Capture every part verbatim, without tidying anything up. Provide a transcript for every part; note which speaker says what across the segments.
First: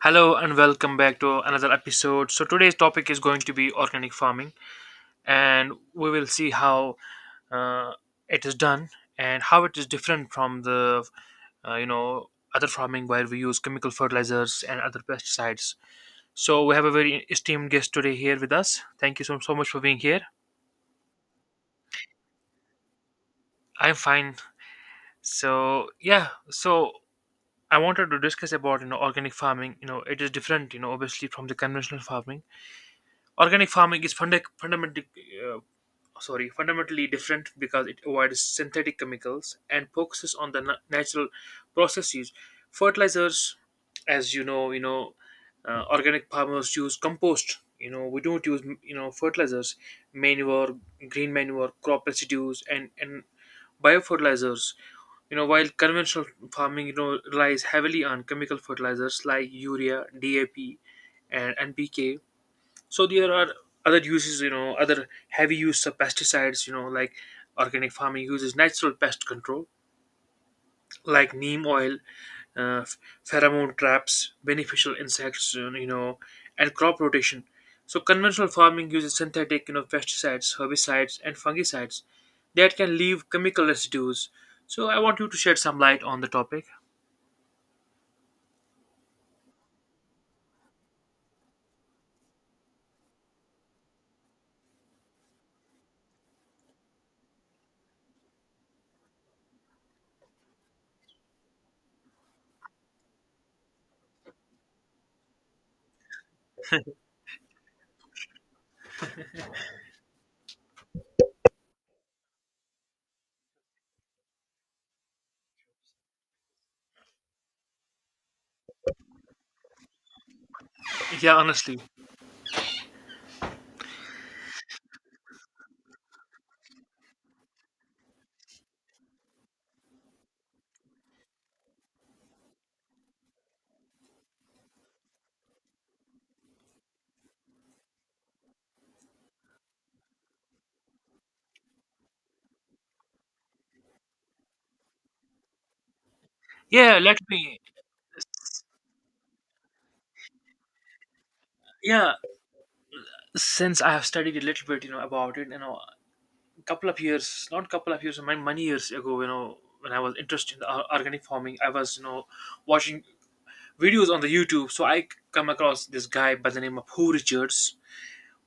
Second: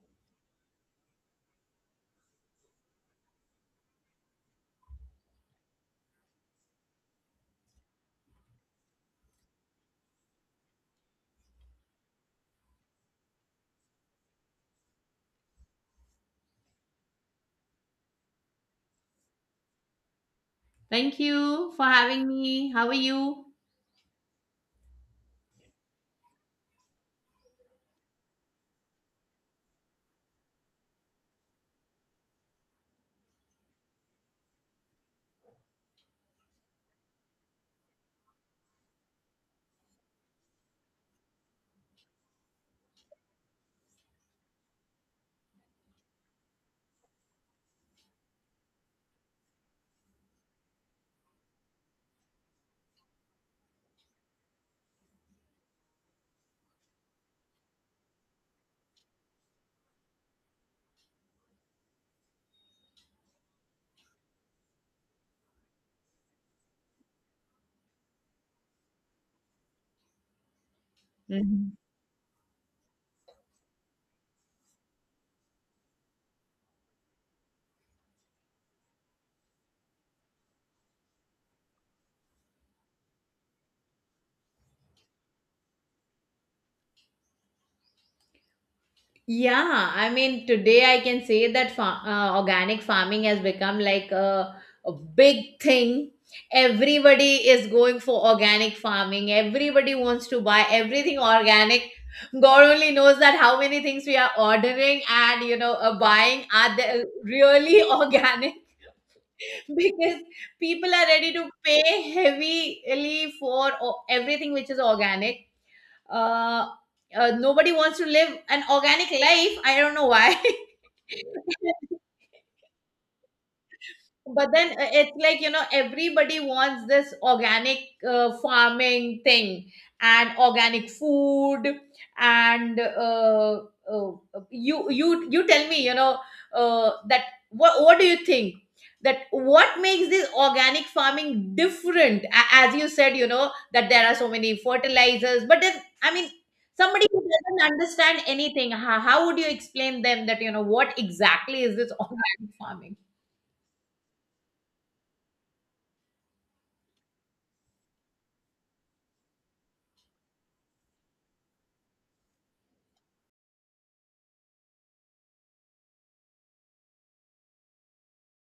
Speaker 1: Hello and welcome back to another episode. So today's topic is going to be organic farming, and we will see how uh, it is done and how it is different from the uh, you know other farming where we use chemical fertilizers and other pesticides. So we have a very esteemed guest today here with us. Thank you so so much for being here.
Speaker 2: Thank you for having me. How are you?
Speaker 1: I'm fine. So yeah, so I wanted to discuss about you know organic farming. You know it is different. You know obviously from the conventional farming, organic farming is funda- fundamentally sorry fundamentally different because it avoids synthetic chemicals and focuses on the na- natural processes. Fertilizers, as you know, you know uh, organic farmers use compost. You know we don't use you know fertilizers, manure, green manure, crop residues, and and biofertilizers, you know while conventional farming you know relies heavily on chemical fertilizers like urea, dap, and npk. So there are other uses, you know other heavy use of pesticides. You know like, organic farming uses natural pest control like neem
Speaker 2: Mhm.
Speaker 1: oil, uh, ph- pheromone traps, beneficial insects, uh, you know and crop rotation. So conventional farming uses synthetic, you know pesticides, herbicides, and fungicides that can leave chemical residues. So I want you to shed some light on the topic.
Speaker 2: Yeah, I mean, today I can say that fa- uh, organic farming has become like a, a big thing. Everybody is going for organic farming. Everybody wants to buy everything organic. God only knows that how many things we are ordering and you know uh, buying are they really organic because people are ready to pay heavily for o- everything which is organic. uh, uh, Nobody wants to live an organic life. I don't know why.
Speaker 1: Yeah, honestly.
Speaker 2: But then uh, it's like, you know, everybody wants this organic uh, farming thing and organic food and uh, uh, you you you tell me, you know, uh, that what what do you think? That what makes this organic farming different? A- As you said, you know, that there are so many fertilizers, but then I mean,
Speaker 1: Yeah,
Speaker 2: somebody
Speaker 1: let
Speaker 2: who
Speaker 1: me.
Speaker 2: doesn't understand anything, how, how would you explain them that, you know, what exactly is this
Speaker 1: Yeah,
Speaker 2: organic farming?
Speaker 1: since I have studied a little bit you know about it, you know couple of years, not couple of years, many, many years ago, you know, when I was interested in the or- organic farming, I was, you know, watching videos on the YouTube. So I come across this guy by the name of Who Richards,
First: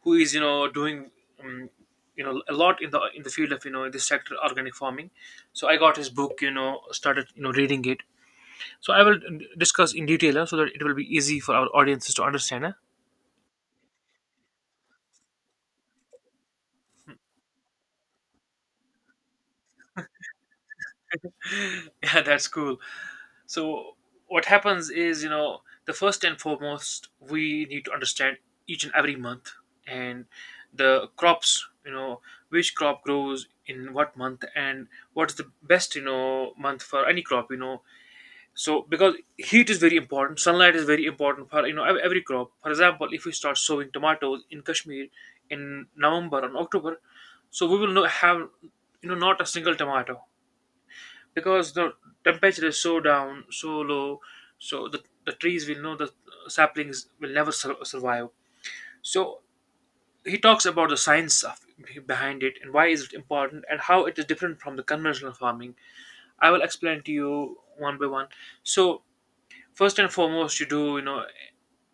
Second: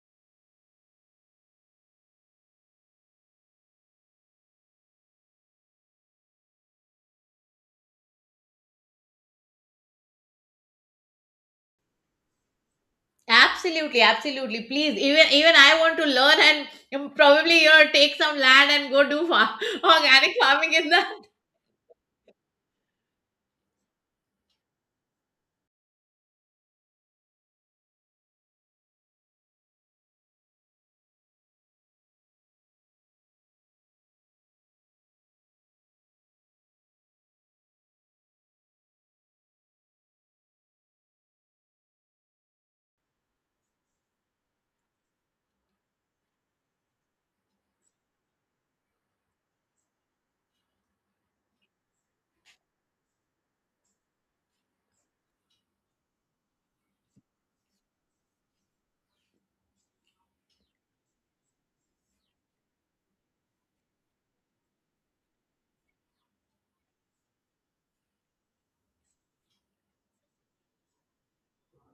Speaker 1: who is, you know, doing, um, you know, a lot in the in the field of, you know, this sector organic farming. So I got his book, you know, started, you know, reading it. So I will uh, discuss in detail uh, so that it will be easy for our audiences to understand. Huh?
Speaker 2: Absolutely, absolutely. Please, even even I want to learn and um, probably you know take some land and go do fa- organic farming in the.
Speaker 1: Yeah, that's cool. So what happens is, you know, the first and foremost, we need to understand each and every month and the crops, you know, which crop grows in what month and what's the best, you know, month for any crop, you know. So because heat is very important, sunlight is very important for you know ev- every crop. For example, if we start sowing tomatoes in Kashmir in November and October, so we will not have you know not a single tomato because the temperature is so down, so low, so the, the trees will know the saplings will never sur- survive. So he talks about the science of, behind it and why is it important and how it is different from the conventional farming. I will explain to you one by one. So first and foremost, you do you know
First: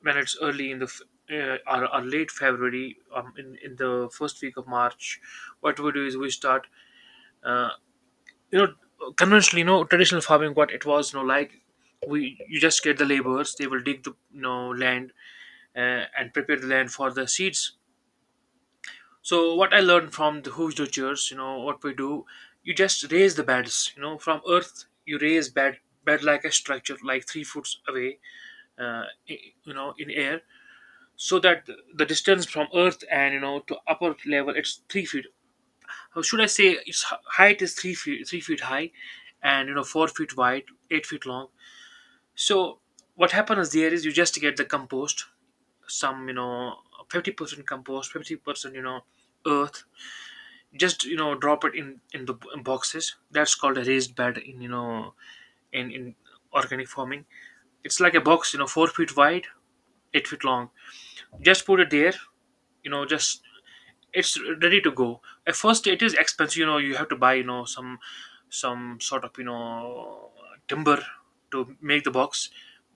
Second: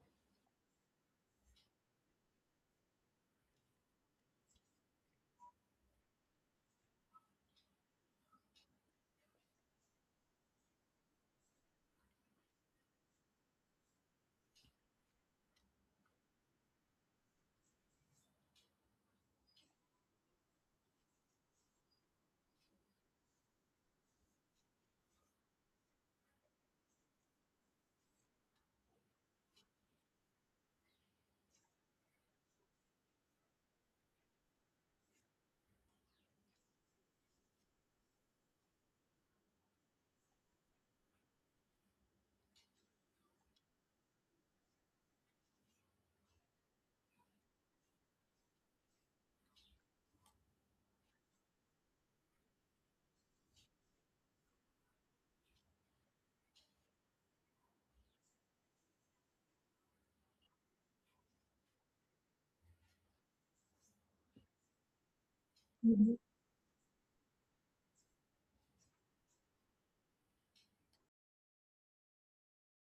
Speaker 1: when it's early in the f- uh, or, or late February, um, in in the first week of March, what we do is we start uh, you know, conventionally, you know traditional farming, what it was, you know, like we, you just get the laborers, they will dig the, you know, land uh, and prepare the land for the seeds. So what I learned from the huidochers, you know, what we do, you just raise the beds, you know, from earth. You raise bed bed like a structure, like three foot away, uh, i- you know, in air, so that the distance from earth and, you know, to upper level, it's three feet. How should I say, its h- height is three feet, three feet high, and you know, four feet wide, eight feet long. So what happens there is you just get the compost, some, you know, fifty percent compost, fifty percent, you know, earth. Just, you know, drop it in in the b- boxes. That's called a raised bed in, you know, in in organic farming. It's like a box, you know, four feet wide, eight feet long. Just put it there. You know, just, it's ready to go. At first it is
Speaker 2: Mhm,
Speaker 1: expensive, you know, you have to buy, you know, some some sort of, you know, timber to make the box.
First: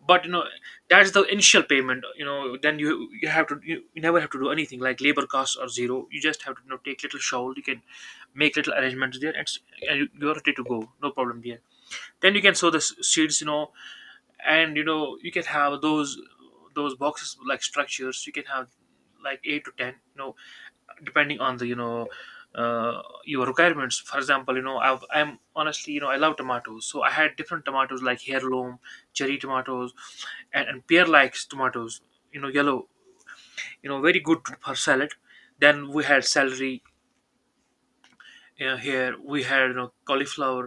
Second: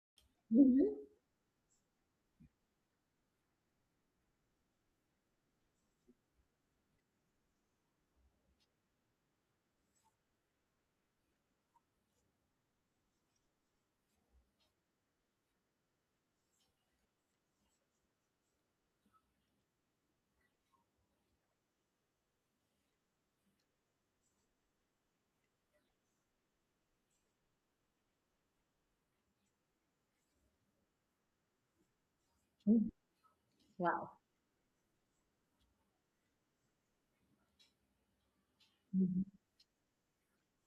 Speaker 1: But, you know,
Speaker 2: mhm,
Speaker 1: that's the initial payment, you know, then you you have to you, you never have to do anything, like labor costs are zero. You just have to, you know, take little shovel. You can make little arrangements there, and, s- and you- you're ready to go, no problem there. Then you can sow the s- seeds, you know, and you know, you can have those those boxes like structures. You can have like eight to ten, you know, depending on the, you know, uh, your requirements. For example, you know, I, I'm honestly, you know, I love tomatoes. So I had different tomatoes like heirloom cherry tomatoes, and, and pear like tomatoes, you know, yellow,
Speaker 2: mhm.
Speaker 1: you know,
Speaker 2: Wow.
Speaker 1: very good for salad. Then we had celery, uh, here
Speaker 2: Mhm.
Speaker 1: we had, you know, cauliflower.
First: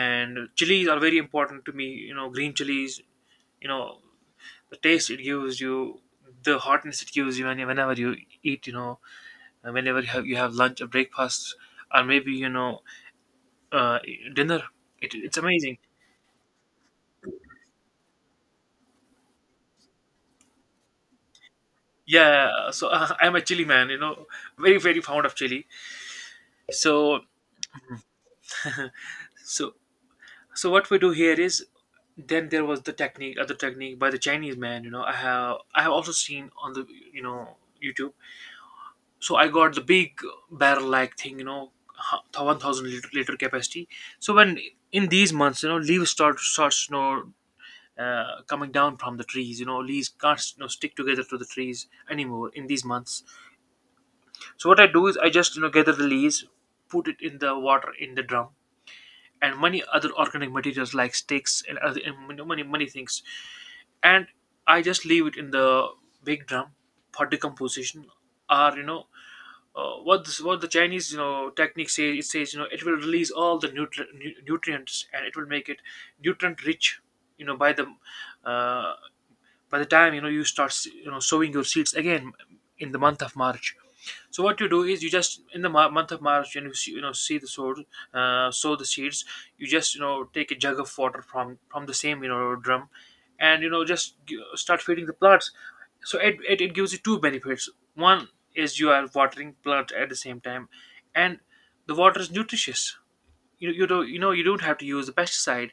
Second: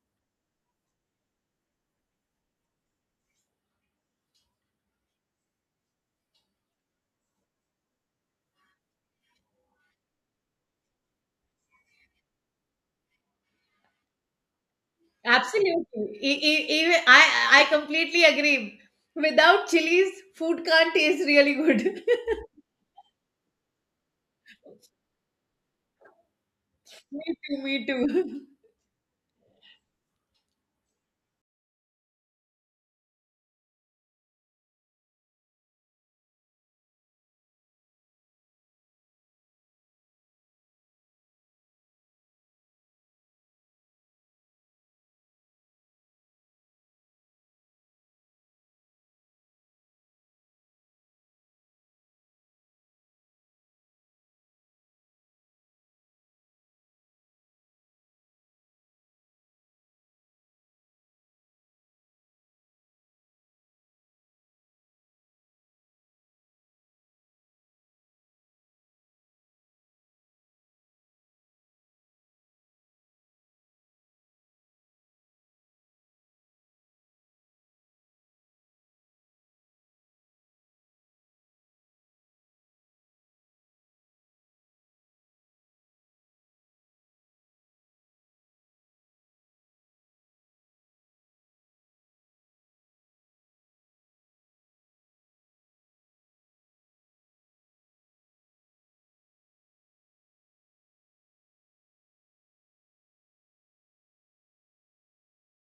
Speaker 1: And chilies are very important to me, you know, green chilies, you know, the taste it gives you, the hotness it gives you, when- whenever you eat, you know, whenever you have, you have lunch or breakfast, or maybe, you know, uh, dinner. It, it's amazing.
Speaker 2: Absolutely. E- e- even I I completely agree. Without chilies, food can't taste really good.
Speaker 1: Yeah, so uh, I'm a chili man, you know, very very fond of chili. So
Speaker 2: Me too. Me too.
Speaker 1: so so what we do here is, then there was the technique, other technique by the Chinese man. You know, I have I have also seen on the, you know, YouTube. So I got the big barrel like thing, you know, one thousand liter, liter capacity. So when in these months, you know, leaves start starts, you know, uh, coming down from the trees. You know, leaves can't, you know, stick together to the trees anymore in these months. So what I do is I just, you know, gather the leaves, put it in the water in the drum, and many other organic materials like sticks and other and many many many things, and I just leave it in the big drum for decomposition. Or, you know, uh, what this, what the Chinese, you know, technique say, it says, you know, it will release all the nutri- nu- nutrients and it will make it nutrient rich, you know, by the uh, by the time, you know, you start, you know, sowing your seeds again in the month of march. So what you do is you just, in the mo- month of March, when you see, you know, see the sow, uh, sow the seeds. You just, you know, take a jug of water from from the same, you know, drum, and you know, just g- start feeding the plants. So it, it it gives you two benefits. One is you are watering plants at the same time, and the water is nutritious. You you don't, you know, you don't have to use the pesticide.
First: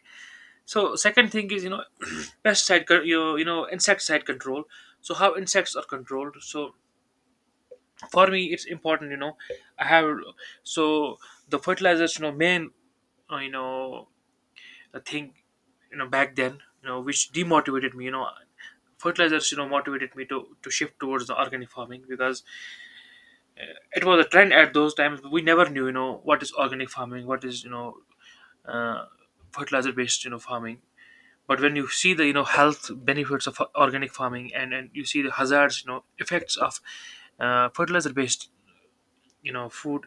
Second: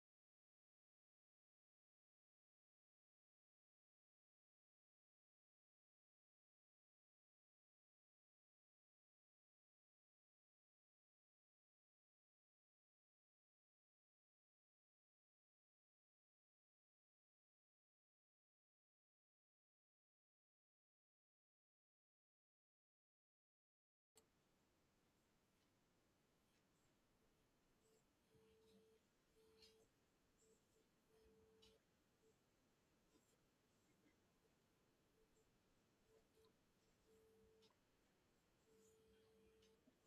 Speaker 1: So second thing is, you know, pesticide con- you know, you know, insecticide control. So how insects are controlled. So for me it's important, you know, I have. So the fertilizers, you know, main uh, you know, a thing, you know, back then, you know, which demotivated me, you know, fertilizers, you know, motivated me to to shift towards the organic farming because it was a trend at those times. We never knew, you know, what is organic farming, what is, you know, uh, fertilizer based, you know, farming. But when you see the, you know, health benefits of organic farming, and and you see the hazards, you know, effects of uh, fertilizer based, you know, food,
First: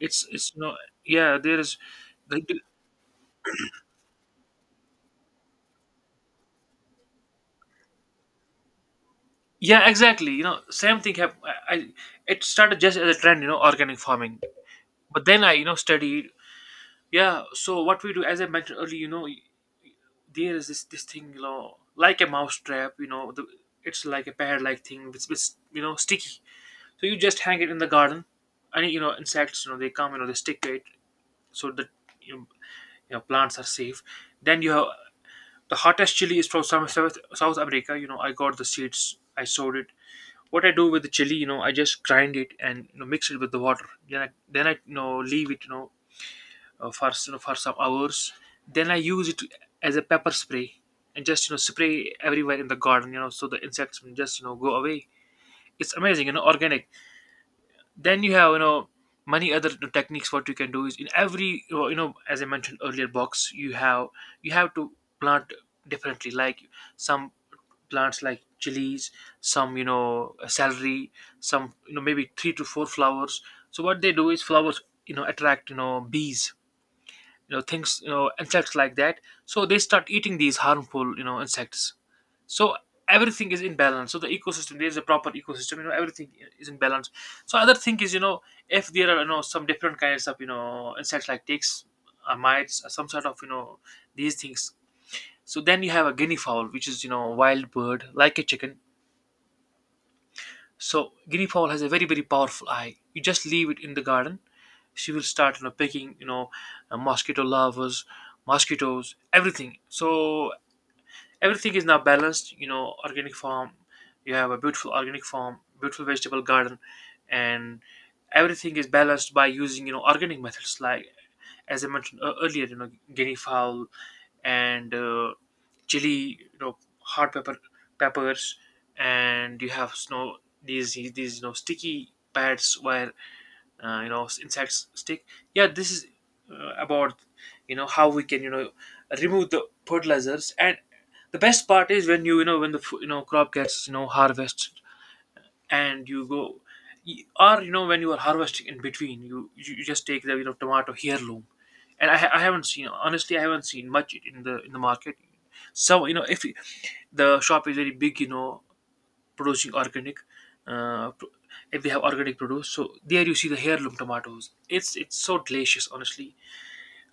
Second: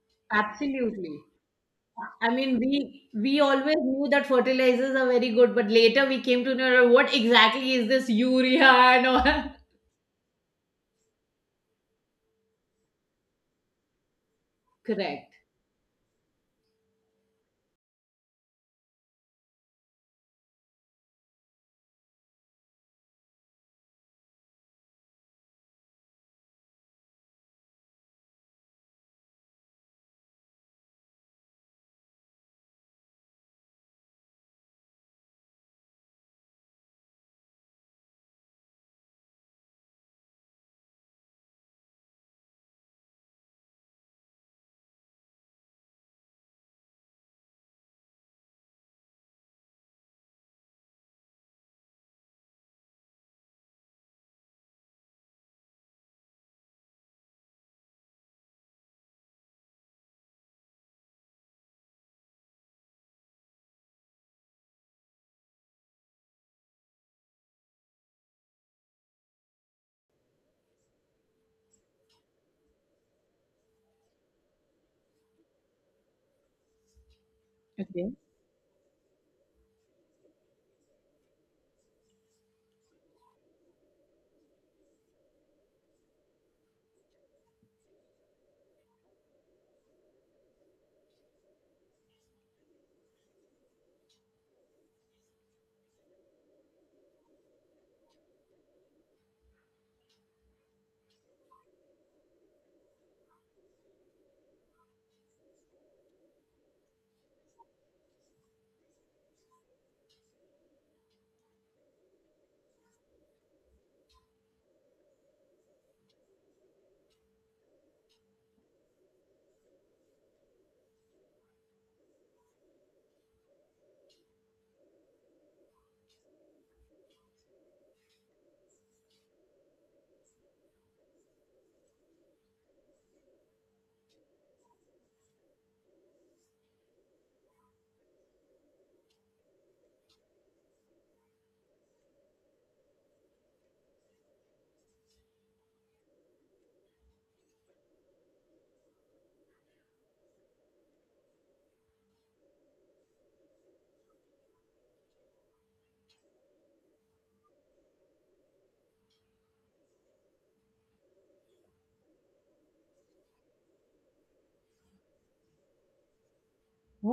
Speaker 1: it's it's you know.
Speaker 2: Absolutely.
Speaker 1: Yeah, there is.
Speaker 2: I
Speaker 1: The,
Speaker 2: mean, we we always knew that fertilizers are very good, but later we came to know what exactly is this urea and all.
Speaker 1: yeah, exactly, you know, same thing have I, I, it started just as a trend, you know, organic farming. But
Speaker 2: Correct.
Speaker 1: then I, you know, studied. Yeah, so what we do, as I mentioned earlier, you know, there is this this thing, you know, like a mouse trap, you know, the, it's like a pad like thing which is, you know, sticky. So you just hang it in the garden. And you know, insects, you know, they come, you know, they stick to it, so that you know, you know, plants are safe. Then you have the hottest chili is from South, South South America. You know, I got the seeds, I sowed it. What I do with the chili, you know, I just grind it and, you know, mix it with the water. Then I then I, you know, leave it, you know, uh, for s- you know, for some hours. Then I use it as a pepper spray and just, you know, spray everywhere in the garden, you know, so the insects will just, you know, go away. It's amazing, you know, organic. Then you have you know many other techniques. What you can do is, in every, you know as I mentioned earlier, box, you have you have to plant differently, like some plants like chilies, some you know celery, some you know maybe three to four flowers. So what they do is, flowers you know attract, you know bees, you know things, you
Speaker 2: Okay.
Speaker 1: know insects like that. So they start eating these harmful, you know insects. So everything is in balance. So the ecosystem, there is a proper ecosystem, you know everything is in balance. So other thing is, you know if there are, you know some different kinds of, you know insects like ticks or mites or some sort of, you know these things. So then you have a guinea fowl, which is, you know a wild bird, like a chicken. So guinea fowl has a very, very powerful eye. You just leave it in the garden, she will start you know picking, you know uh, mosquito larvas, mosquitoes, everything. So everything is now balanced. You know, organic farm. You have a beautiful organic farm, beautiful vegetable garden, and everything is balanced by using, you know organic methods, like as I mentioned ear- earlier. You know, guinea fowl, and uh, chili, you know, hot pepper peppers, and you have snow, these these you know sticky pads where, uh, you know insects stick. Yeah, this is, uh, about, you know how we can, you know remove the fertilizers, and the best part is, when you you know when the f- you know crop gets, you know harvest, and you go, or you know when you are harvesting, in between, you you you just take the, you know tomato heirloom. And I, ha- I haven't seen, honestly, I haven't seen much in the in the market. So, you know if you- the shop is very big, you know producing organic, uh, pro- if they have organic produce, so there you see the heirloom tomatoes, it's it's so delicious, honestly.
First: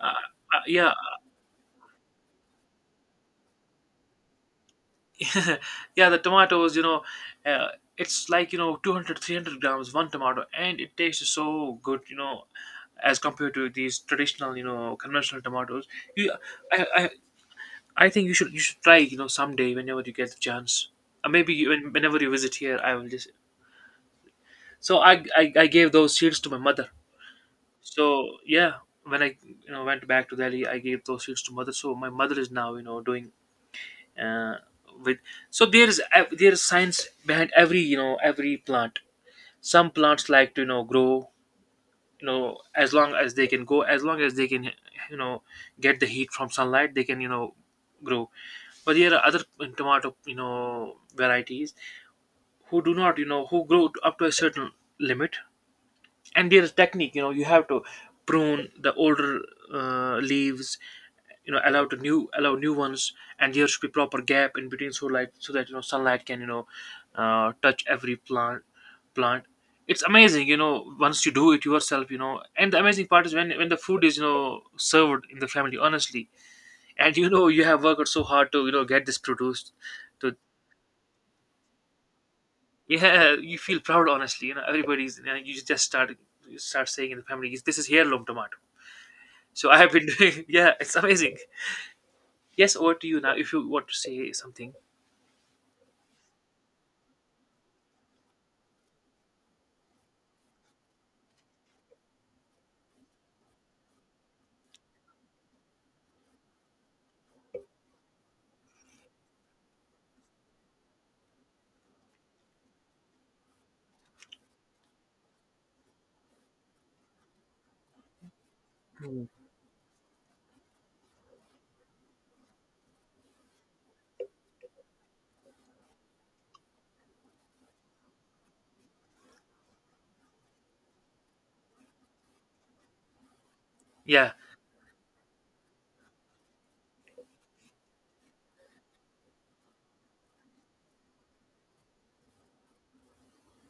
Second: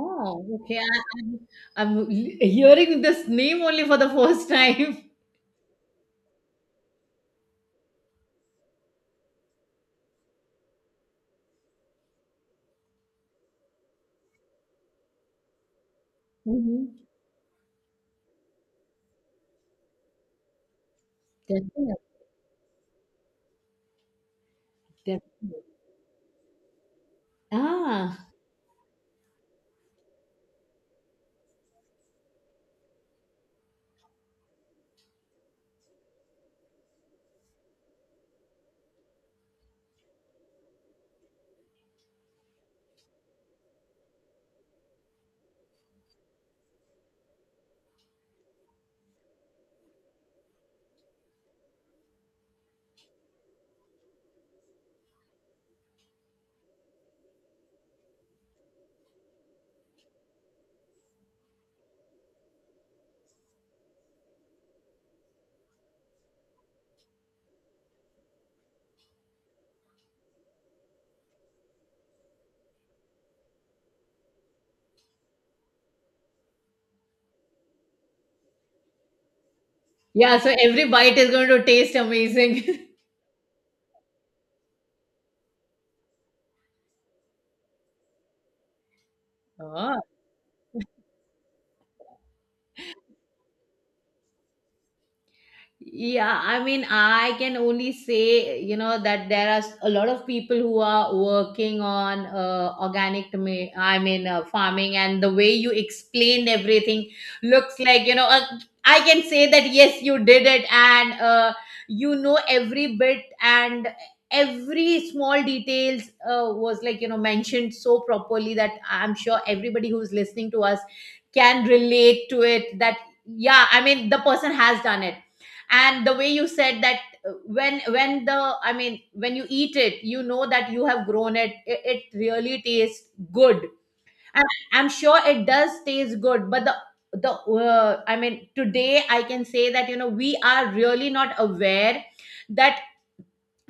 Speaker 1: uh, uh,
Speaker 2: okay.
Speaker 1: yeah.
Speaker 2: I, I'm, I'm l- hearing this name only for the first time.
Speaker 1: Yeah, the tomatoes, you know uh, it's like, you know two hundred, three hundred grams, one tomato, and it tastes so good, you know as compared to these traditional, you know conventional tomatoes. You
Speaker 2: Hmm.
Speaker 1: i i, I think you should, you should try, you know someday, whenever you get the chance, or maybe you- when,
Speaker 2: Definitely,
Speaker 1: whenever you visit here, I will just. So, I, I
Speaker 2: definitely.
Speaker 1: i gave those seeds to my mother.
Speaker 2: Ah,
Speaker 1: So yeah, when i you know went back to Delhi, I gave those seeds to mother. So my mother is now, you know doing, uh, with. So there is ev- there is science behind every, you know every plant. Some plants like to, you know grow, you know as long as they can go, as long as they can, you know get the heat from sunlight, they can, you know grow. But there are other tomato, you know varieties, who do not, you know who grow up to a certain limit. And there's technique, you know you have to prune the older, uh, leaves, you know allow to new, allow new ones. And there should be proper gap in between, so, like so that, you know sunlight can, you know uh, touch every plant, plant it's amazing, you know once you do it yourself, you know and the amazing part is when, when the food is, you know served in the family, honestly, and you know you have worked so hard to, you know get this produced to.
Speaker 2: yeah. So every bite is going to taste amazing.
Speaker 1: Yeah, you feel proud, honestly. you know everybody's, you, know, you just start, you start saying in the family, this is heirloom tomato. So I have
Speaker 2: Oh.
Speaker 1: been doing, yeah, it's amazing. Yes, over to you now if you want to say something.
Speaker 2: Yeah, I mean, I can only say, you know, that there are a lot of people who are working on uh, organic, ma- I mean, uh, farming, and the way you explained everything looks like, you know, uh, I can say that yes, you did it, and uh, you know every bit and every small details uh, was like, you know, mentioned so properly that I'm
Speaker 1: Mhm.
Speaker 2: sure everybody who's listening to us can relate to it. That yeah, I mean, the person has done it and the way you said that uh, when when the i mean when you eat it you know that you have grown it, it, it really tastes good.
Speaker 1: Yeah.
Speaker 2: And I'm sure it does taste good, but the the uh, I mean today I can say that you know we are really not aware that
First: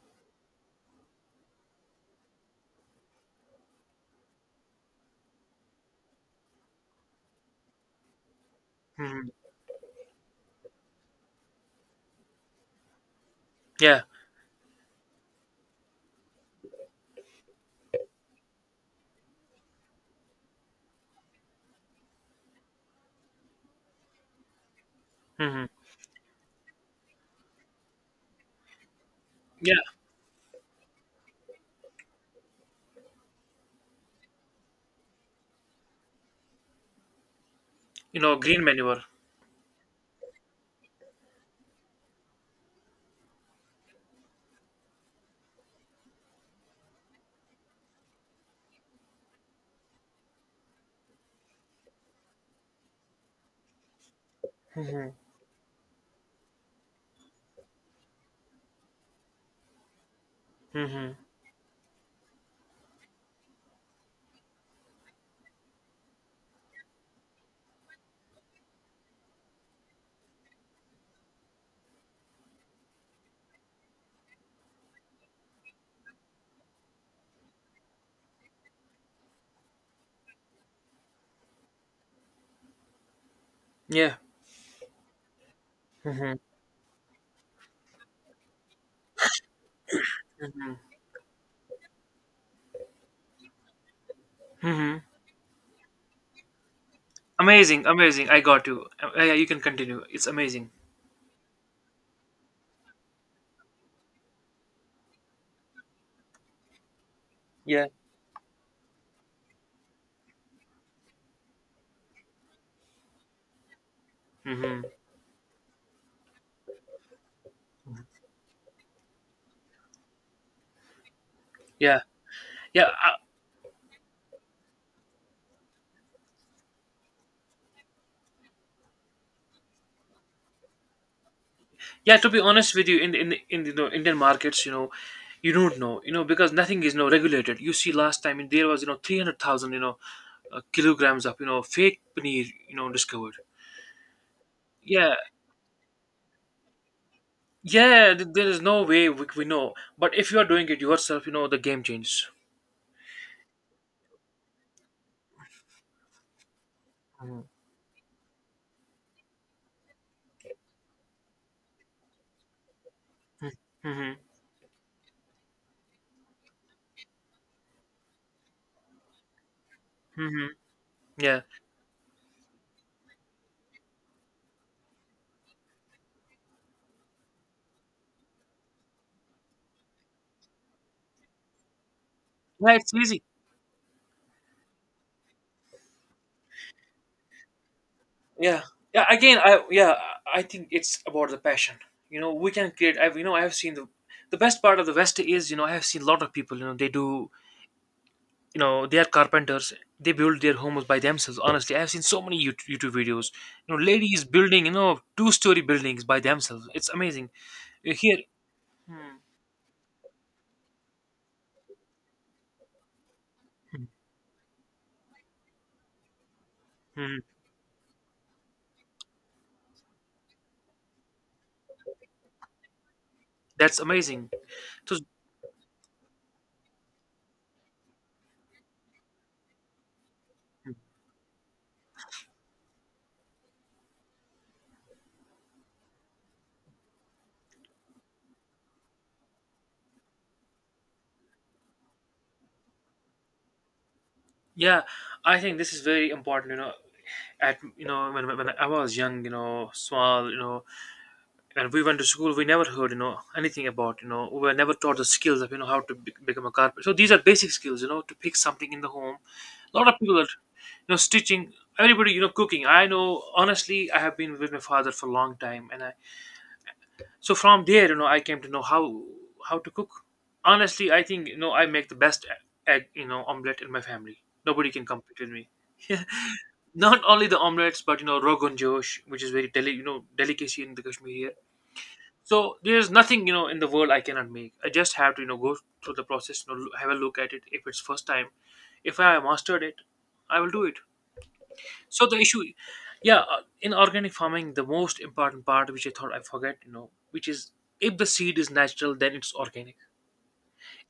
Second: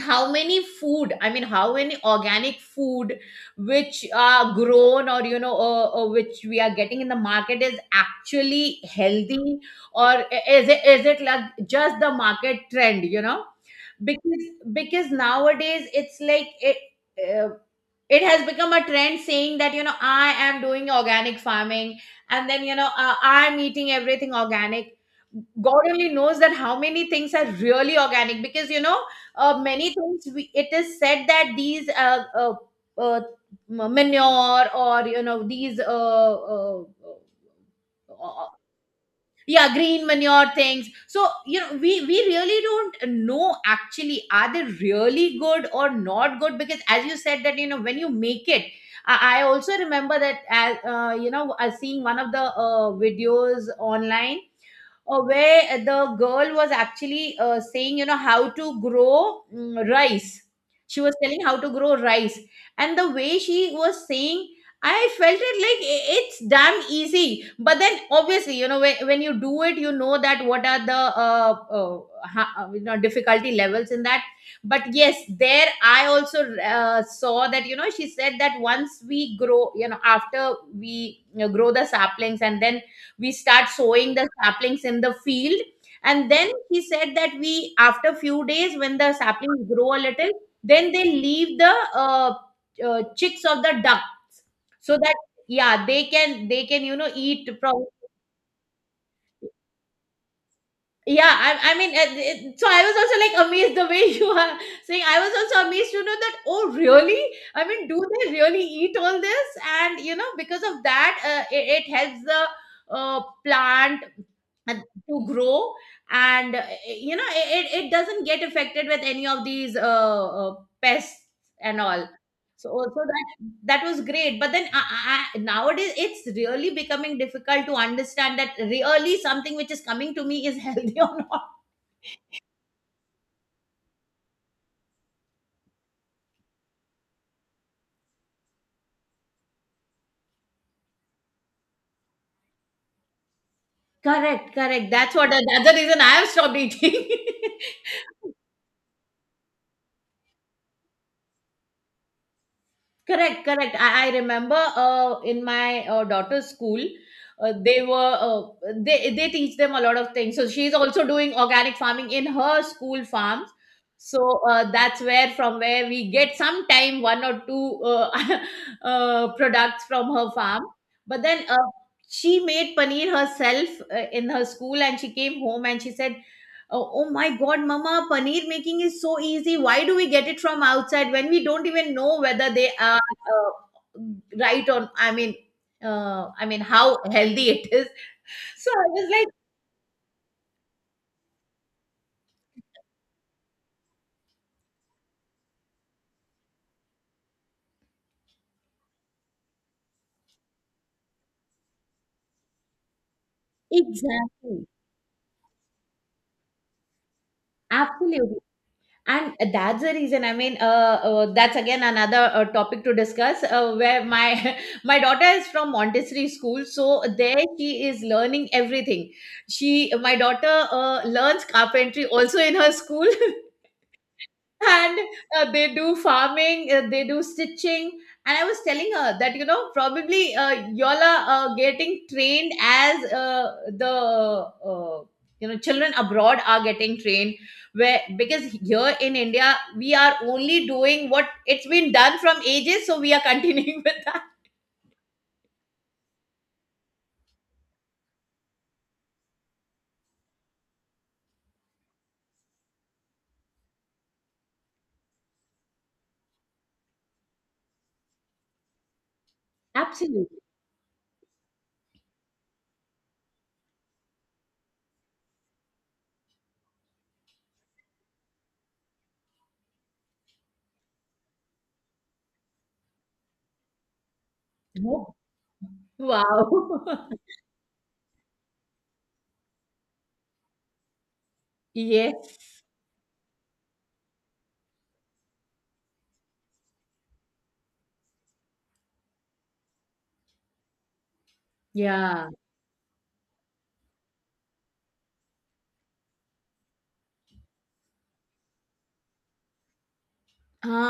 Speaker 2: how many food i mean how many organic food which are grown or you know uh, uh, which we are getting in the market is actually
Speaker 1: Hmm.
Speaker 2: healthy or is it is it like just the market trend, you know,
Speaker 1: Yeah.
Speaker 2: because because nowadays it's like it, uh, it has become a trend saying that you know I am doing organic farming, and then you know uh, I'm eating everything organic.
Speaker 1: Hmm.
Speaker 2: God only knows that how many things are really organic because you know uh,
Speaker 1: Yeah,
Speaker 2: many things we, it is said that these uh, uh, uh, manure or you know these uh, uh,
Speaker 1: you know,
Speaker 2: uh,
Speaker 1: green manure.
Speaker 2: yeah green manure things. So you know we we really don't know actually are they really good or not good because as you said that you know when you make it, i, I also remember that as uh, you know uh, seeing one of the uh, videos online, uh, where the girl was actually uh, saying, you know, how to grow mm, rice. She was
Speaker 1: Hmm.
Speaker 2: telling how to grow rice, and the way she was saying, I felt it like i- it's damn easy. But then, obviously, you know, when, when you do it, you know that what are the uh, uh, ha- uh, you know difficulty levels in that. But yes, there I also uh, saw that you know she said that once we grow, you know, after we you know grow the saplings and then we start sowing
Speaker 1: Yeah.
Speaker 2: the saplings in the field, and
Speaker 1: Hmm.
Speaker 2: then he said that we after few days when the saplings grow a little, then they leave the uh, uh, chicks of the ducks so
Speaker 1: Hmm.
Speaker 2: that yeah they can they can you know eat from.
Speaker 1: Amazing, amazing. I got you. Uh, yeah, you can continue. It's amazing.
Speaker 2: Yeah, i, I mean it, it- so I was also like amazed the way you are saying. I was also amazed to know that oh really, I mean
Speaker 1: Yeah.
Speaker 2: do they really eat all this, and you know because of that uh, it, it helps the uh, plant uh,
Speaker 1: Hmm.
Speaker 2: to grow, and uh, you know it, it it doesn't get affected with any of these uh, uh, pests and
Speaker 1: Yeah.
Speaker 2: all. So
Speaker 1: Yeah.
Speaker 2: also
Speaker 1: Uh,
Speaker 2: that that was great, but then I, I, I- nowadays it's really becoming difficult to understand that really something which is coming to me is healthy or not.
Speaker 1: yeah. To be honest with you, in in in you know, Indian markets, you know, you don't know, you know, because nothing is no regulated. You see, last time, in there was, you know three hundred thousand, you know, uh, kilograms of, you know fake paneer, you know, discovered.
Speaker 2: Correct, correct. That's
Speaker 1: Yeah.
Speaker 2: what, that's the reason I have stopped eating.
Speaker 1: Yeah, th- there is no way we, we know. But if you are doing it yourself, you know the game changes.
Speaker 2: Correct, correct. I, I remember uh, in my uh, daughter's school,
Speaker 1: Mhm.
Speaker 2: uh, they were uh, they they teach them a lot of things. So she's also doing organic farming in her school farms.
Speaker 1: Hmm.
Speaker 2: So uh, that's where from where we get sometime one or two uh, uh, products from her
Speaker 1: Hmm.
Speaker 2: farm. But
Speaker 1: Yeah.
Speaker 2: then uh, she made paneer herself uh, in her school, and she came home and she said, oh, oh my God, Mama, paneer making is so easy. Why do we get it from outside when we don't even know whether they
Speaker 1: Yeah, it's
Speaker 2: are
Speaker 1: easy.
Speaker 2: uh, right or I mean, uh, I mean how healthy it is.
Speaker 1: Yeah.
Speaker 2: So I
Speaker 1: Yeah.
Speaker 2: was like,
Speaker 1: Again, I yeah, I I think it's about the passion. You know, we can create. I've you know I have seen the the best part of the West is, you know I have seen a lot of people. You know they do. You know they are carpenters. They build their homes by themselves. Honestly, I have seen so many YouTube, YouTube videos. You know, ladies
Speaker 2: exactly,
Speaker 1: building, you know two story buildings by themselves. It's amazing. Uh, Here.
Speaker 2: absolutely. And that's the reason. I mean, uh, uh, that's again another uh, topic to discuss. Uh, where my my daughter is from Montessori school, so
Speaker 1: Mhm.
Speaker 2: there she is learning everything. She, my daughter, uh, learns carpentry also in her school.
Speaker 1: That's amazing. So.
Speaker 2: And uh, they do farming, uh, they do stitching, and I was telling her that you know probably uh, y'all are uh, getting trained as uh, the uh, you know children abroad are getting trained, where because here in India we are only doing what it's been done from ages, so we are continuing with that.
Speaker 1: Yeah, I think this is very important. You know, at, you know when, when I was young, you know, small, you know, when we went to school, we never heard, you know anything about, you know we were never taught the skills of, you know how to be- become a carpenter. So these are basic skills, you know, to pick something in the home. A lot of people are,
Speaker 2: Absolutely.
Speaker 1: you know stitching, everybody, you know cooking. I know, honestly, I have been with my father for a long time, and I, so from there, you know I came to know how, how to cook. Honestly, I think, you know I make the best, e-, egg, you know omelette in my family. Nobody can
Speaker 2: No.
Speaker 1: compete with me.
Speaker 2: Wow.
Speaker 1: Not only the omelets, but you know rogan josh, which is very deli- you know delicacy in the Kashmir here.
Speaker 2: Yes.
Speaker 1: So there's nothing, you know in the world I cannot make. I just have to, you know go through the process, you know have a look at it, if it's first time, if I mastered it, I will do it. So the
Speaker 2: Yeah.
Speaker 1: issue, yeah, uh, in organic farming, the most important part, which I thought I forget, you know which is, if the seed is natural, then it's organic.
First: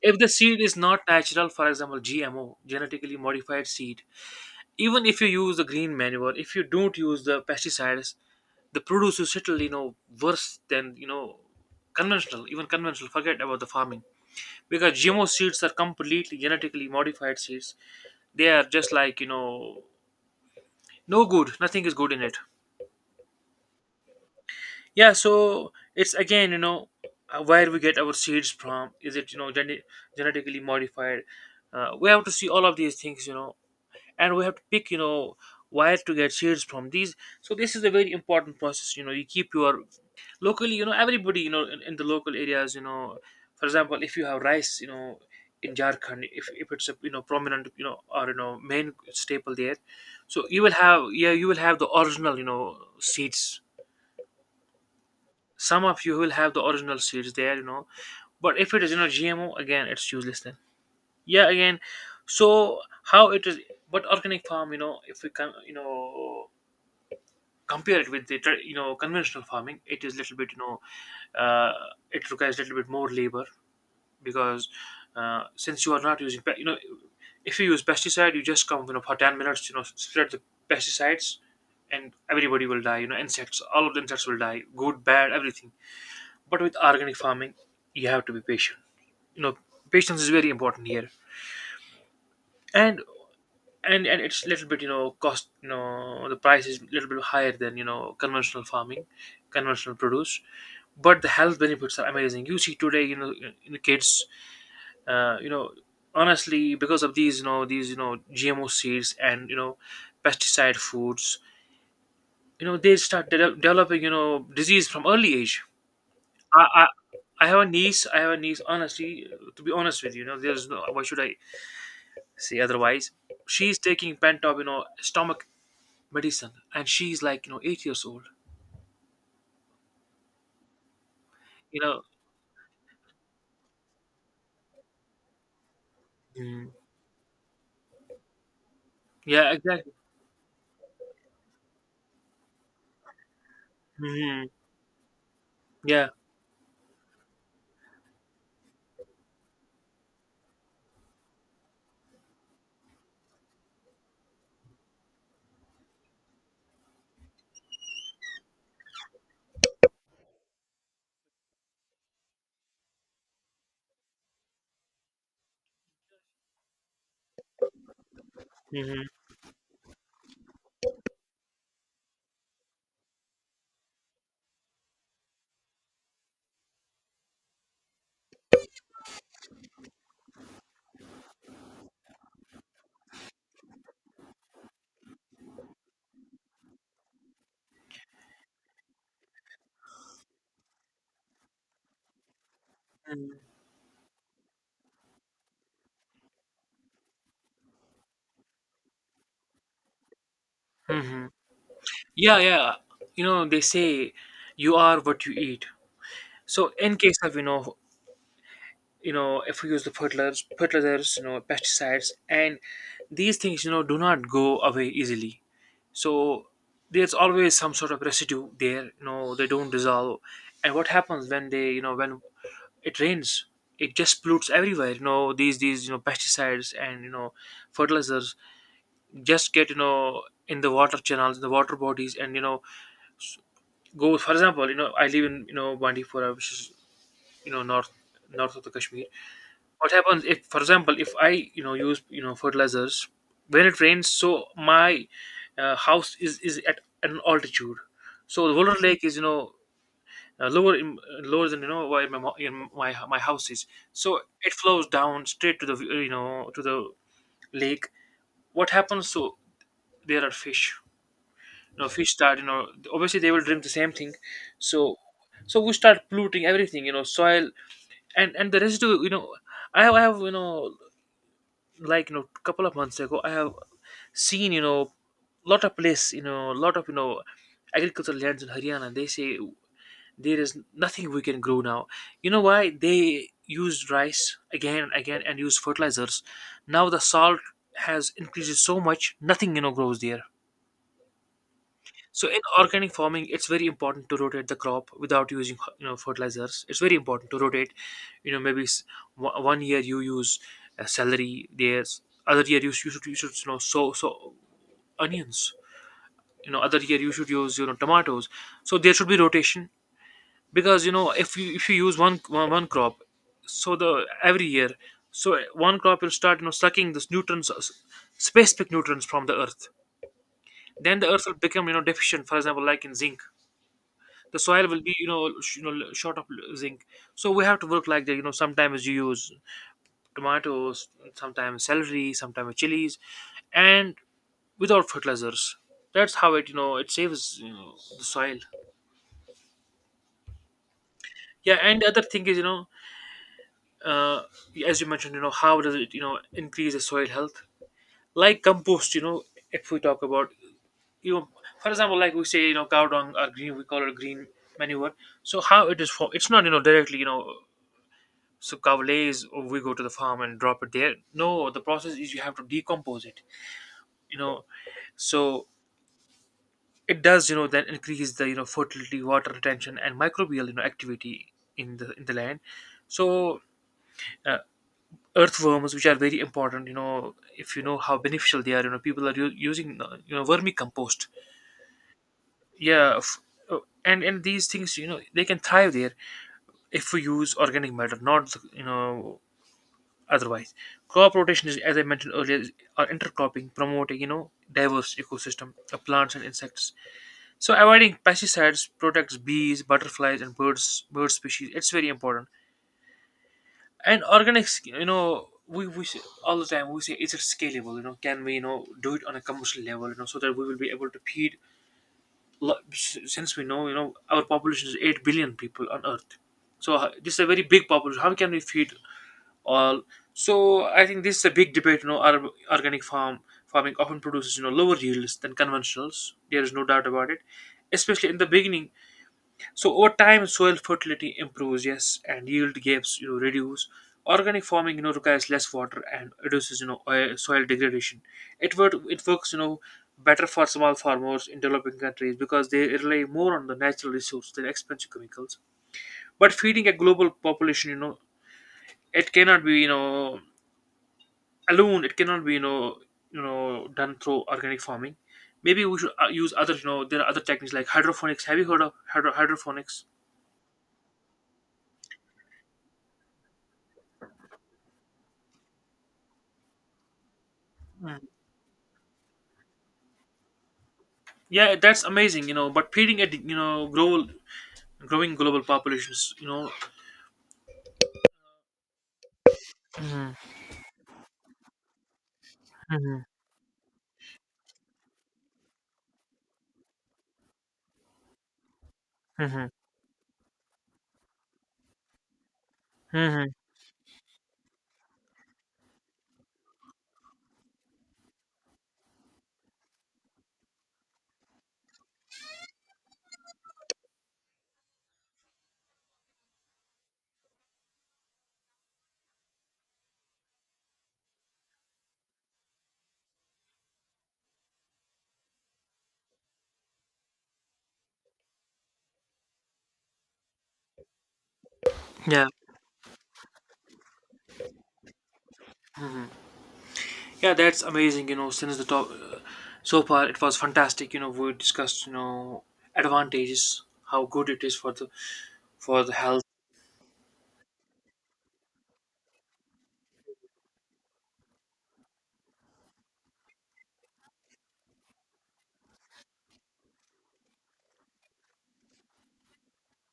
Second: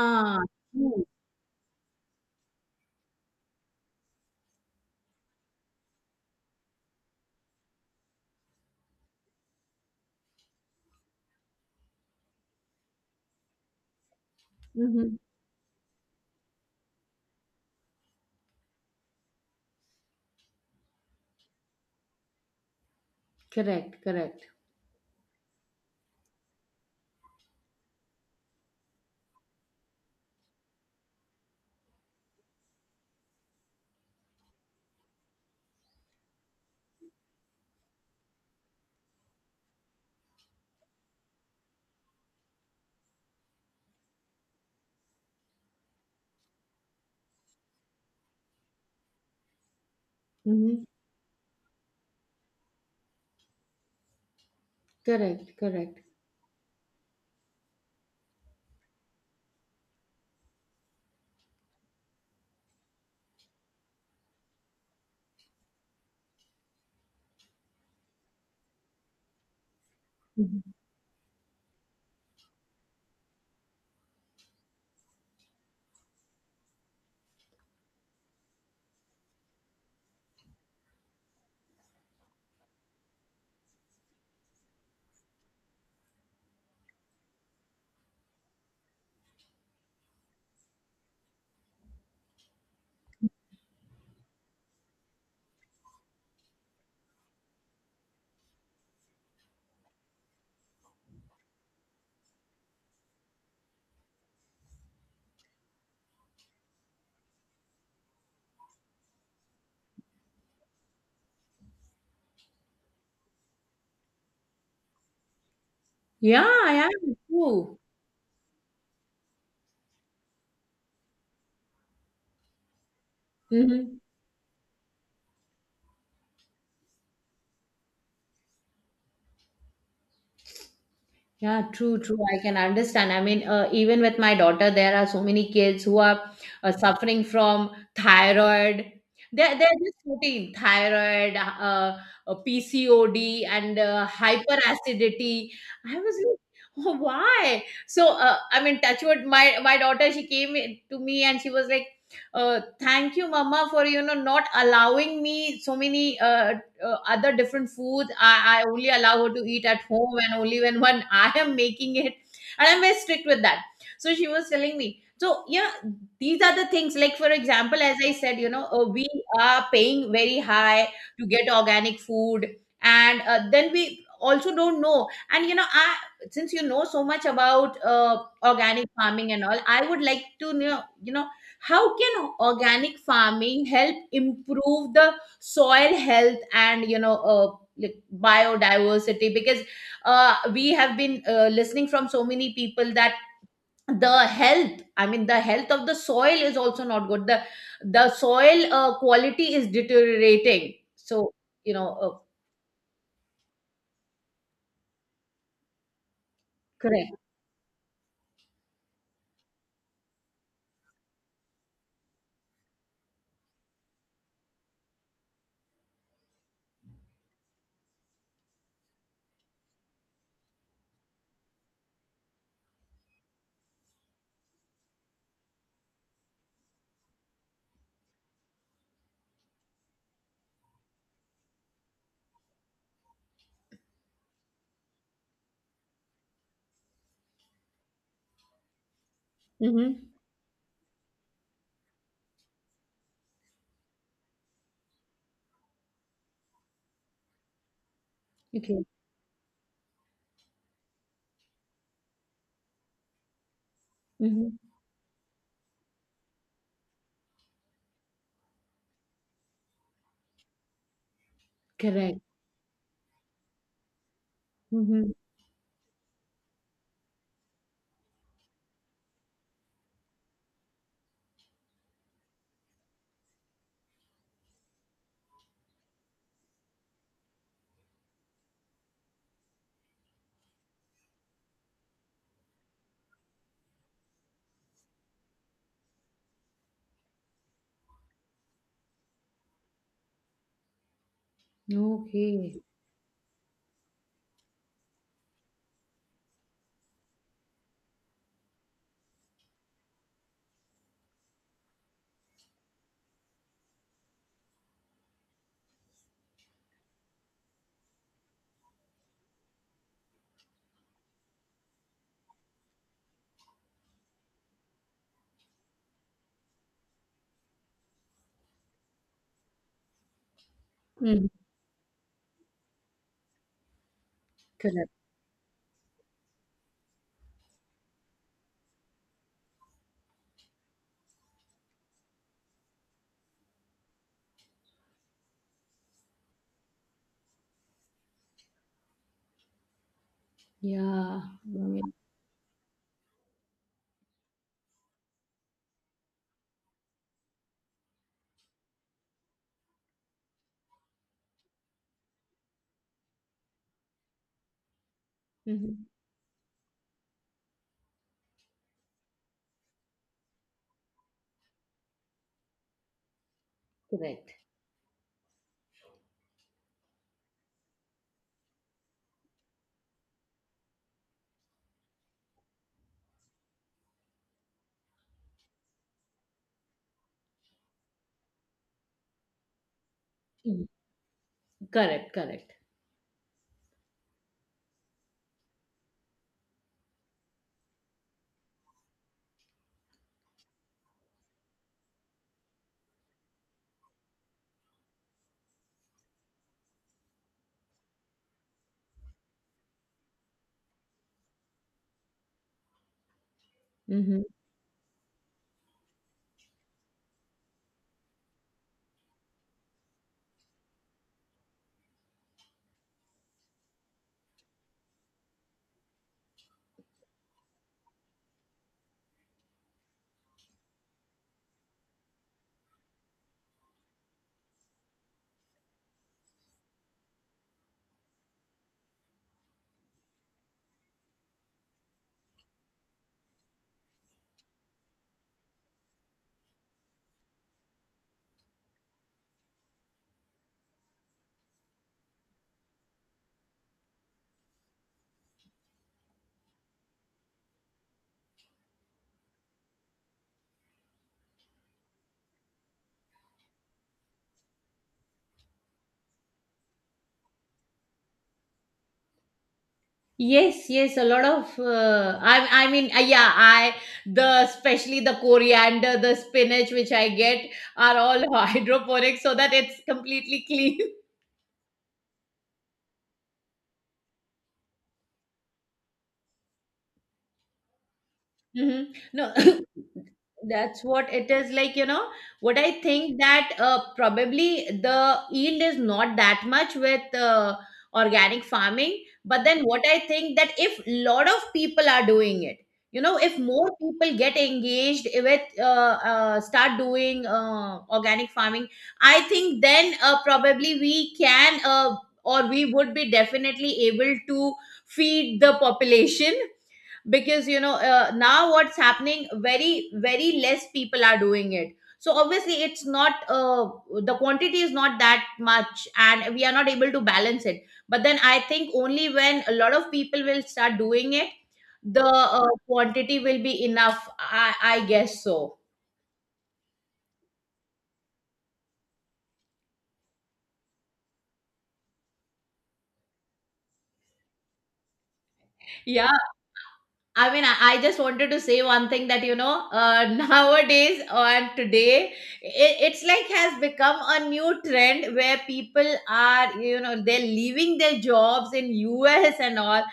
Speaker 1: If the seed is not natural, for example, GMO, genetically modified seed, even if you use the green manure, if you don't use the pesticides, the produce is little, you know worse than, you know conventional. Even conventional, forget about the farming. Because
Speaker 2: Mm-hmm.
Speaker 1: GMO seeds are completely genetically modified seeds. They are just like, you know no good, nothing is good in it.
Speaker 2: Correct, correct.
Speaker 1: Yeah, so it's again, you know uh, where we get our seeds from, is it, you know gene- genetically modified? uh, we have to see all of these things, you know and we have to pick, you know where to get shades from these. So this is a very important process. You know you keep your, locally, you know everybody, you know in, in the local areas, you know for example, if you have rice, you know in Jharkhand, if, if it's a, you know prominent, you know or, you know main staple there, so you will
Speaker 2: Mm-hmm.
Speaker 1: have, yeah, you will have the original, you know seeds.
Speaker 2: Correct,
Speaker 1: Some
Speaker 2: correct.
Speaker 1: of you will have the original seeds there you know But if it is, you know G M O, again, it's useless then. Yeah, again, so how it is. But organic farm, you know if we can, you know compare it with the, tra- you know conventional farming, it is little bit, you know uh, it requires a little bit more labor, because, uh, since you are not using, pe- you know if you use pesticide, you just come, you know for ten minutes, you know spread the pesticides, and everybody will die, you know insects, all of the insects will die, good, bad, everything. But with organic farming, you have to be patient, you know patience is very important here. And, and and it's little bit, you know cost, you know the price is little bit higher than, you know conventional farming, conventional produce. But the health benefits are amazing. You see today, you know in the kids, uh, you know honestly, because of these, you know these, you know GMO seeds, and, you know pesticide foods, you know they start de- developing, you know disease from early age.
Speaker 2: Yeah,
Speaker 1: I,
Speaker 2: I
Speaker 1: I
Speaker 2: yeah,
Speaker 1: i have a
Speaker 2: true.
Speaker 1: niece, i have a niece honestly, to be honest with you, you know there's no, why should I say otherwise, she's
Speaker 2: Hmm.
Speaker 1: taking pentop, you know stomach medicine, and she's like, you know eight years old.
Speaker 2: Yeah,
Speaker 1: You
Speaker 2: true,
Speaker 1: know.
Speaker 2: true. I can understand. I mean, uh, even with my daughter, there are so many kids who are uh,
Speaker 1: Mm.
Speaker 2: suffering from thyroid.
Speaker 1: Yeah,
Speaker 2: They're, they're
Speaker 1: exactly.
Speaker 2: just routine thyroid, uh, uh, P C O D, and uh,
Speaker 1: Hmm.
Speaker 2: hyperacidity. I
Speaker 1: Yeah.
Speaker 2: was like, oh, why? So, uh, I mean, touch wood, my, my daughter, she came in to me and she was like, uh, thank you, mama, for, you know, not allowing me so many uh, uh, other different foods. I, I only allow her to eat at home and only when when I am making it, and I'm very strict with that. So she was telling me. So yeah, these are the things, like for example as I said you know uh,
Speaker 1: Hmm.
Speaker 2: we are paying very high to get organic food, and uh, then we also don't know. And you know I, since you know so much about uh, organic farming and all, I would like to know you know how can organic farming help improve the soil health and you know uh, like biodiversity, because uh, we have been uh, listening from so many people that the health i mean the health of the soil is also not good, the the soil uh, quality is deteriorating.
Speaker 1: Hmm.
Speaker 2: So you know uh,
Speaker 1: Yeah, yeah. You know, they say you are what you eat. So in
Speaker 2: correct.
Speaker 1: case of, you know, you know, if we use the fertilizers, fertilizers, you know, pesticides, and these things, you know, do not go away easily. So there's always some sort of residue there. You know, they don't dissolve. And what happens when they, you know, when it rains, it just pollutes everywhere. You know these these you know pesticides and you know fertilizers just get you know in the water channels, in the water bodies. And you know Go, for example, you know I live in, you know Bandipora, which is, you know north north of the Kashmir. What
Speaker 2: Mm-hmm.
Speaker 1: happens if, for example, if I, you know use, you know fertilizers when it rains? So my uh, house is is at an altitude, so the Volta
Speaker 2: Okay.
Speaker 1: lake is, you know uh, lower in, lower than, you know where my, mo- in my my house is. So it
Speaker 2: Mm-hmm.
Speaker 1: flows down straight to the, uh, you know to the lake. What happens? So there are fish, you know fish
Speaker 2: Correct.
Speaker 1: that, you know obviously they will drink the same thing. so
Speaker 2: Mm-hmm.
Speaker 1: so we start polluting everything, you know soil. And and the residue, you know i have, I have, you know like you know couple of months ago, I have seen, you know lot of place, you know lot of you know agricultural lands in Haryana. They say there is nothing we can grow now. You know why? They used rice again and again and used fertilizers. Now the salt has increased so much, nothing you know grows there. So in
Speaker 2: Okay.
Speaker 1: organic farming, it's very important to rotate the crop without using you know fertilizers. It's very important to rotate. You know maybe s- o- one year you use uh, celery, there's other year you, sh- you should you should you know sow so onions. You know other year you should use, you know tomatoes. So there should be rotation, because, you know if you if you use one one one crop, so the every year, so one crop will start, you know sucking this nutrients, uh, s- specific nutrients from the earth. Then the earth
Speaker 2: Hmm.
Speaker 1: will become, you know deficient, for example, like in zinc. The soil will
Speaker 2: Correct.
Speaker 1: be, you know sh- you know l- short of l- zinc. So we have to work like that, you know sometimes you use tomatoes, sometimes celery, sometimes chilies, and without fertilizers. That's how it you know it saves, you know the soil.
Speaker 2: Yeah.
Speaker 1: Yeah,
Speaker 2: Mm-hmm.
Speaker 1: and the other thing is, you know uh, as you mentioned, you know, how does it, you know, increase the soil health? Like compost, you know, if we talk about, you know, for example, like we say, you know, cow dung or green, we call it green manure. So how it is for? It's not, you know, directly, you know, so cow lays, or we go to the farm and drop it there. No, the process is you have to decompose it. You
Speaker 2: Correct.
Speaker 1: know, so it does, you know, then increase the, you know, fertility, water retention, and microbial, you know, activity in the in the land. So. Uh, Earthworms, which are very important, you know if you know how beneficial they are. You know people are u- using uh, you know
Speaker 2: Mm,
Speaker 1: vermicompost.
Speaker 2: correct, correct.
Speaker 1: yeah f- uh, and and these things, you know they can thrive there if we use organic matter, not, you know otherwise. Crop rotation, is as I mentioned earlier, is- or intercropping, promoting, you know diverse ecosystem of plants and insects, so avoiding pesticides protects bees, butterflies, and birds, bird species. It's very important. And
Speaker 2: Mm-hmm.
Speaker 1: organic, sc- you know we, we say, all the time we say, is it scalable? You know can we, you know do it on a commercial level, you know so that we will be able to feed, lo- s- since we know, you know our population is 8 billion people on earth. So h- this is a very big population. How can we feed all? So I think this is a big debate. You know our organic farm farming often produces, you know lower yields than conventionals. There is no doubt about it, especially in the beginning. So over time, soil fertility improves, yes, and yield gaps, you know, reduce. Organic farming, you know, requires less water and reduces, you know, oil, soil degradation. It work, it works, you know, better for small farmers in developing countries because they rely more on the natural resource than expensive chemicals. But feeding a global population, you know, it cannot be, you know, alone. It cannot be, you know, you know, done through organic farming. Maybe we should uh, use other, you know, there are other techniques like hydroponics. Have you heard of hydro- hydroponics?
Speaker 2: Yes, yes, a lot of. Uh, I, I mean, uh, yeah, I, the especially the coriander, the spinach which I get are all hydroponic, so that it's completely clean.
Speaker 1: Yeah, that's amazing, you know. But feeding it, you know, grow, growing global populations, you know.
Speaker 2: Hmm. No,
Speaker 1: Hmm.
Speaker 2: that's what it is like, you know, what I
Speaker 1: Hmm.
Speaker 2: think that uh, probably the yield is not that much with uh, organic farming, but
Speaker 1: Hmm.
Speaker 2: then what I think that if lot of people are doing it, you know,
Speaker 1: Hmm.
Speaker 2: if more people get engaged with uh, uh, start doing uh, organic farming, I think then uh, probably we can uh, or we would be definitely able to feed the population, because you know uh, now what's happening, very very less people are doing it, so obviously it's not uh, the quantity is not that much, and we are not able to balance it. But then I think only when a lot of people will start doing it, the
Speaker 1: Yeah.
Speaker 2: uh, quantity will be enough, i i guess so.
Speaker 1: Yeah, that's amazing, you know. Since the top, uh, so far it was fantastic, you know. We discussed, you know, advantages, how good it is for the for the
Speaker 2: Yeah,
Speaker 1: health.
Speaker 2: I mean, I, I just wanted to say one thing that you know, uh, nowadays and today, it, it's like has become a new trend where people are, you know, they're leaving their jobs in U S and all,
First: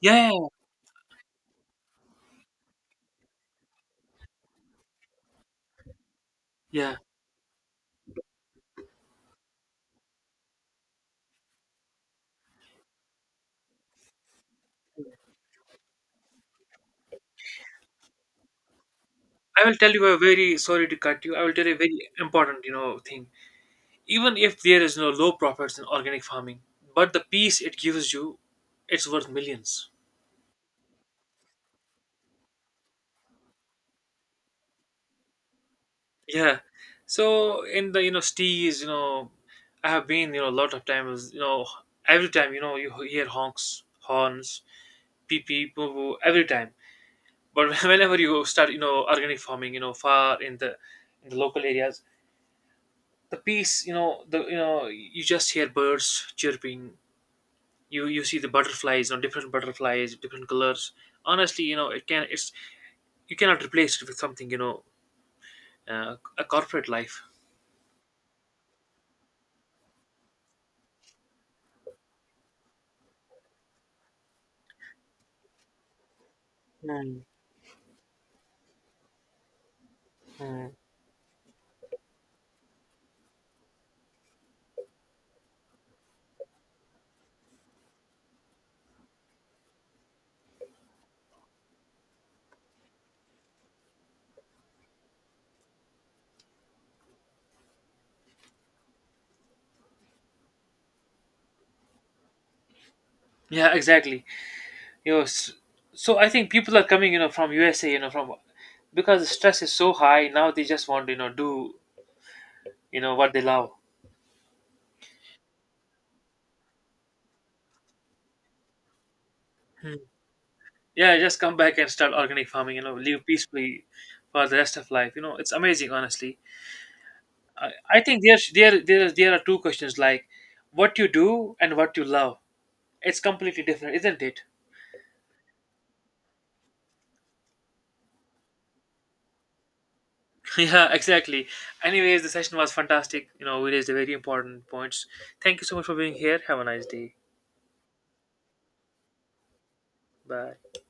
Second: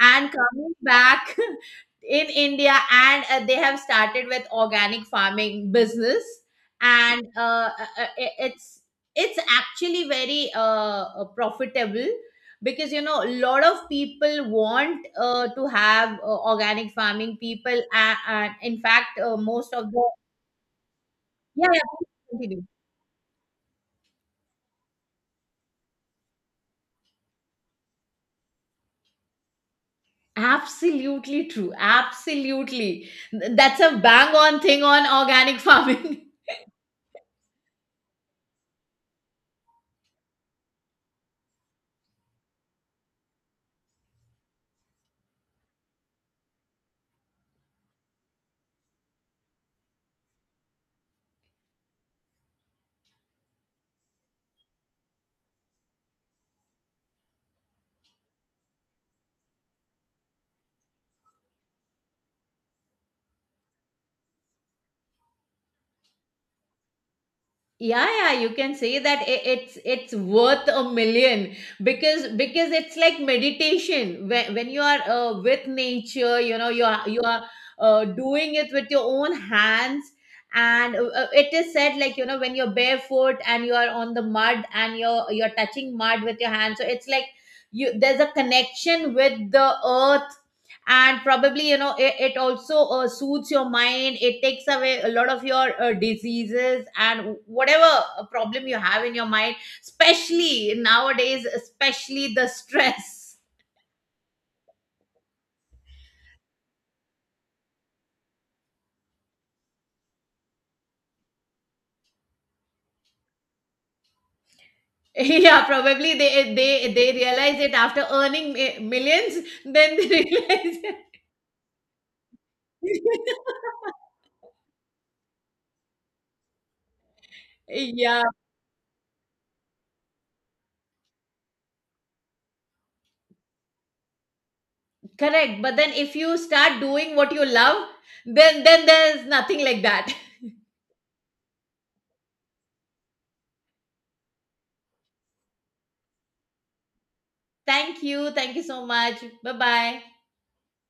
Speaker 1: Yeah, yeah, yeah.
Speaker 2: coming back in India, and uh, they have started with organic farming business,
Speaker 1: Yeah.
Speaker 2: and uh, uh, uh, it's it's actually very uh, uh, profitable, because you know a lot of people want uh, to have uh, organic farming people uh, uh, in fact uh,
Speaker 1: I
Speaker 2: most
Speaker 1: will
Speaker 2: of
Speaker 1: tell you
Speaker 2: the
Speaker 1: a very, sorry to cut you. I will tell
Speaker 2: yeah,
Speaker 1: you a
Speaker 2: yeah
Speaker 1: very
Speaker 2: continue.
Speaker 1: important, you know, thing. Even if there is no low profits in organic farming, but the peace it gives you, it's worth millions.
Speaker 2: Absolutely true, absolutely. Th- that's a bang on thing on organic farming.
Speaker 1: Yeah. So in the, you know stees, you know, I have been, you know a lot of times. You know, every time, you know you hear honks, horns, pee pee, boo boo, every time. But whenever you start, you know organic farming, you know far in the in the local areas, the peace, you know the you know you just hear birds chirping. You you see the butterflies, you know different butterflies, different colors. Honestly, you know it can it's you cannot replace it with something, you know uh, a corporate life.
Speaker 2: Yeah, yeah, you can say that i- it's it's worth a million, because because it's like meditation when, when you are uh, with nature, you know you are you
Speaker 1: Mm,
Speaker 2: are uh, doing it with your own hands,
Speaker 1: mm.
Speaker 2: and uh, uh, it is said like you know when you're barefoot and you are on the mud and you're you're touching mud with your hands, so it's like you there's a connection with the earth, and probably you know it, it also uh, soothes your mind, it takes away a lot of your uh, diseases and whatever uh, problem you have in your mind, especially nowadays, especially the stress.
Speaker 1: Yeah, exactly. you know s- so I think people are coming, you know from USA, you know from because the stress is so high now. They just want to, you know do, you know what they love.
Speaker 2: Yeah, probably they they they realize it after earning mi- millions,
Speaker 1: Hmm.
Speaker 2: then they realize
Speaker 1: Yeah, just come back and start organic farming, you know live
Speaker 2: it.
Speaker 1: peacefully for the rest of life. You know it's amazing, honestly. i, I
Speaker 2: Yeah,
Speaker 1: think there, there, there there are two questions, like what you do and what you love. It's completely different, isn't it?
Speaker 2: correct. But then if you start doing what you love, then then there's nothing like that.
Speaker 1: Yeah, exactly. Anyways, the session was fantastic. You know we raised the very important points. Thank you so much for being here. Have a nice day.
Speaker 2: Thank you, thank you so much. Bye bye.
Speaker 1: Bye.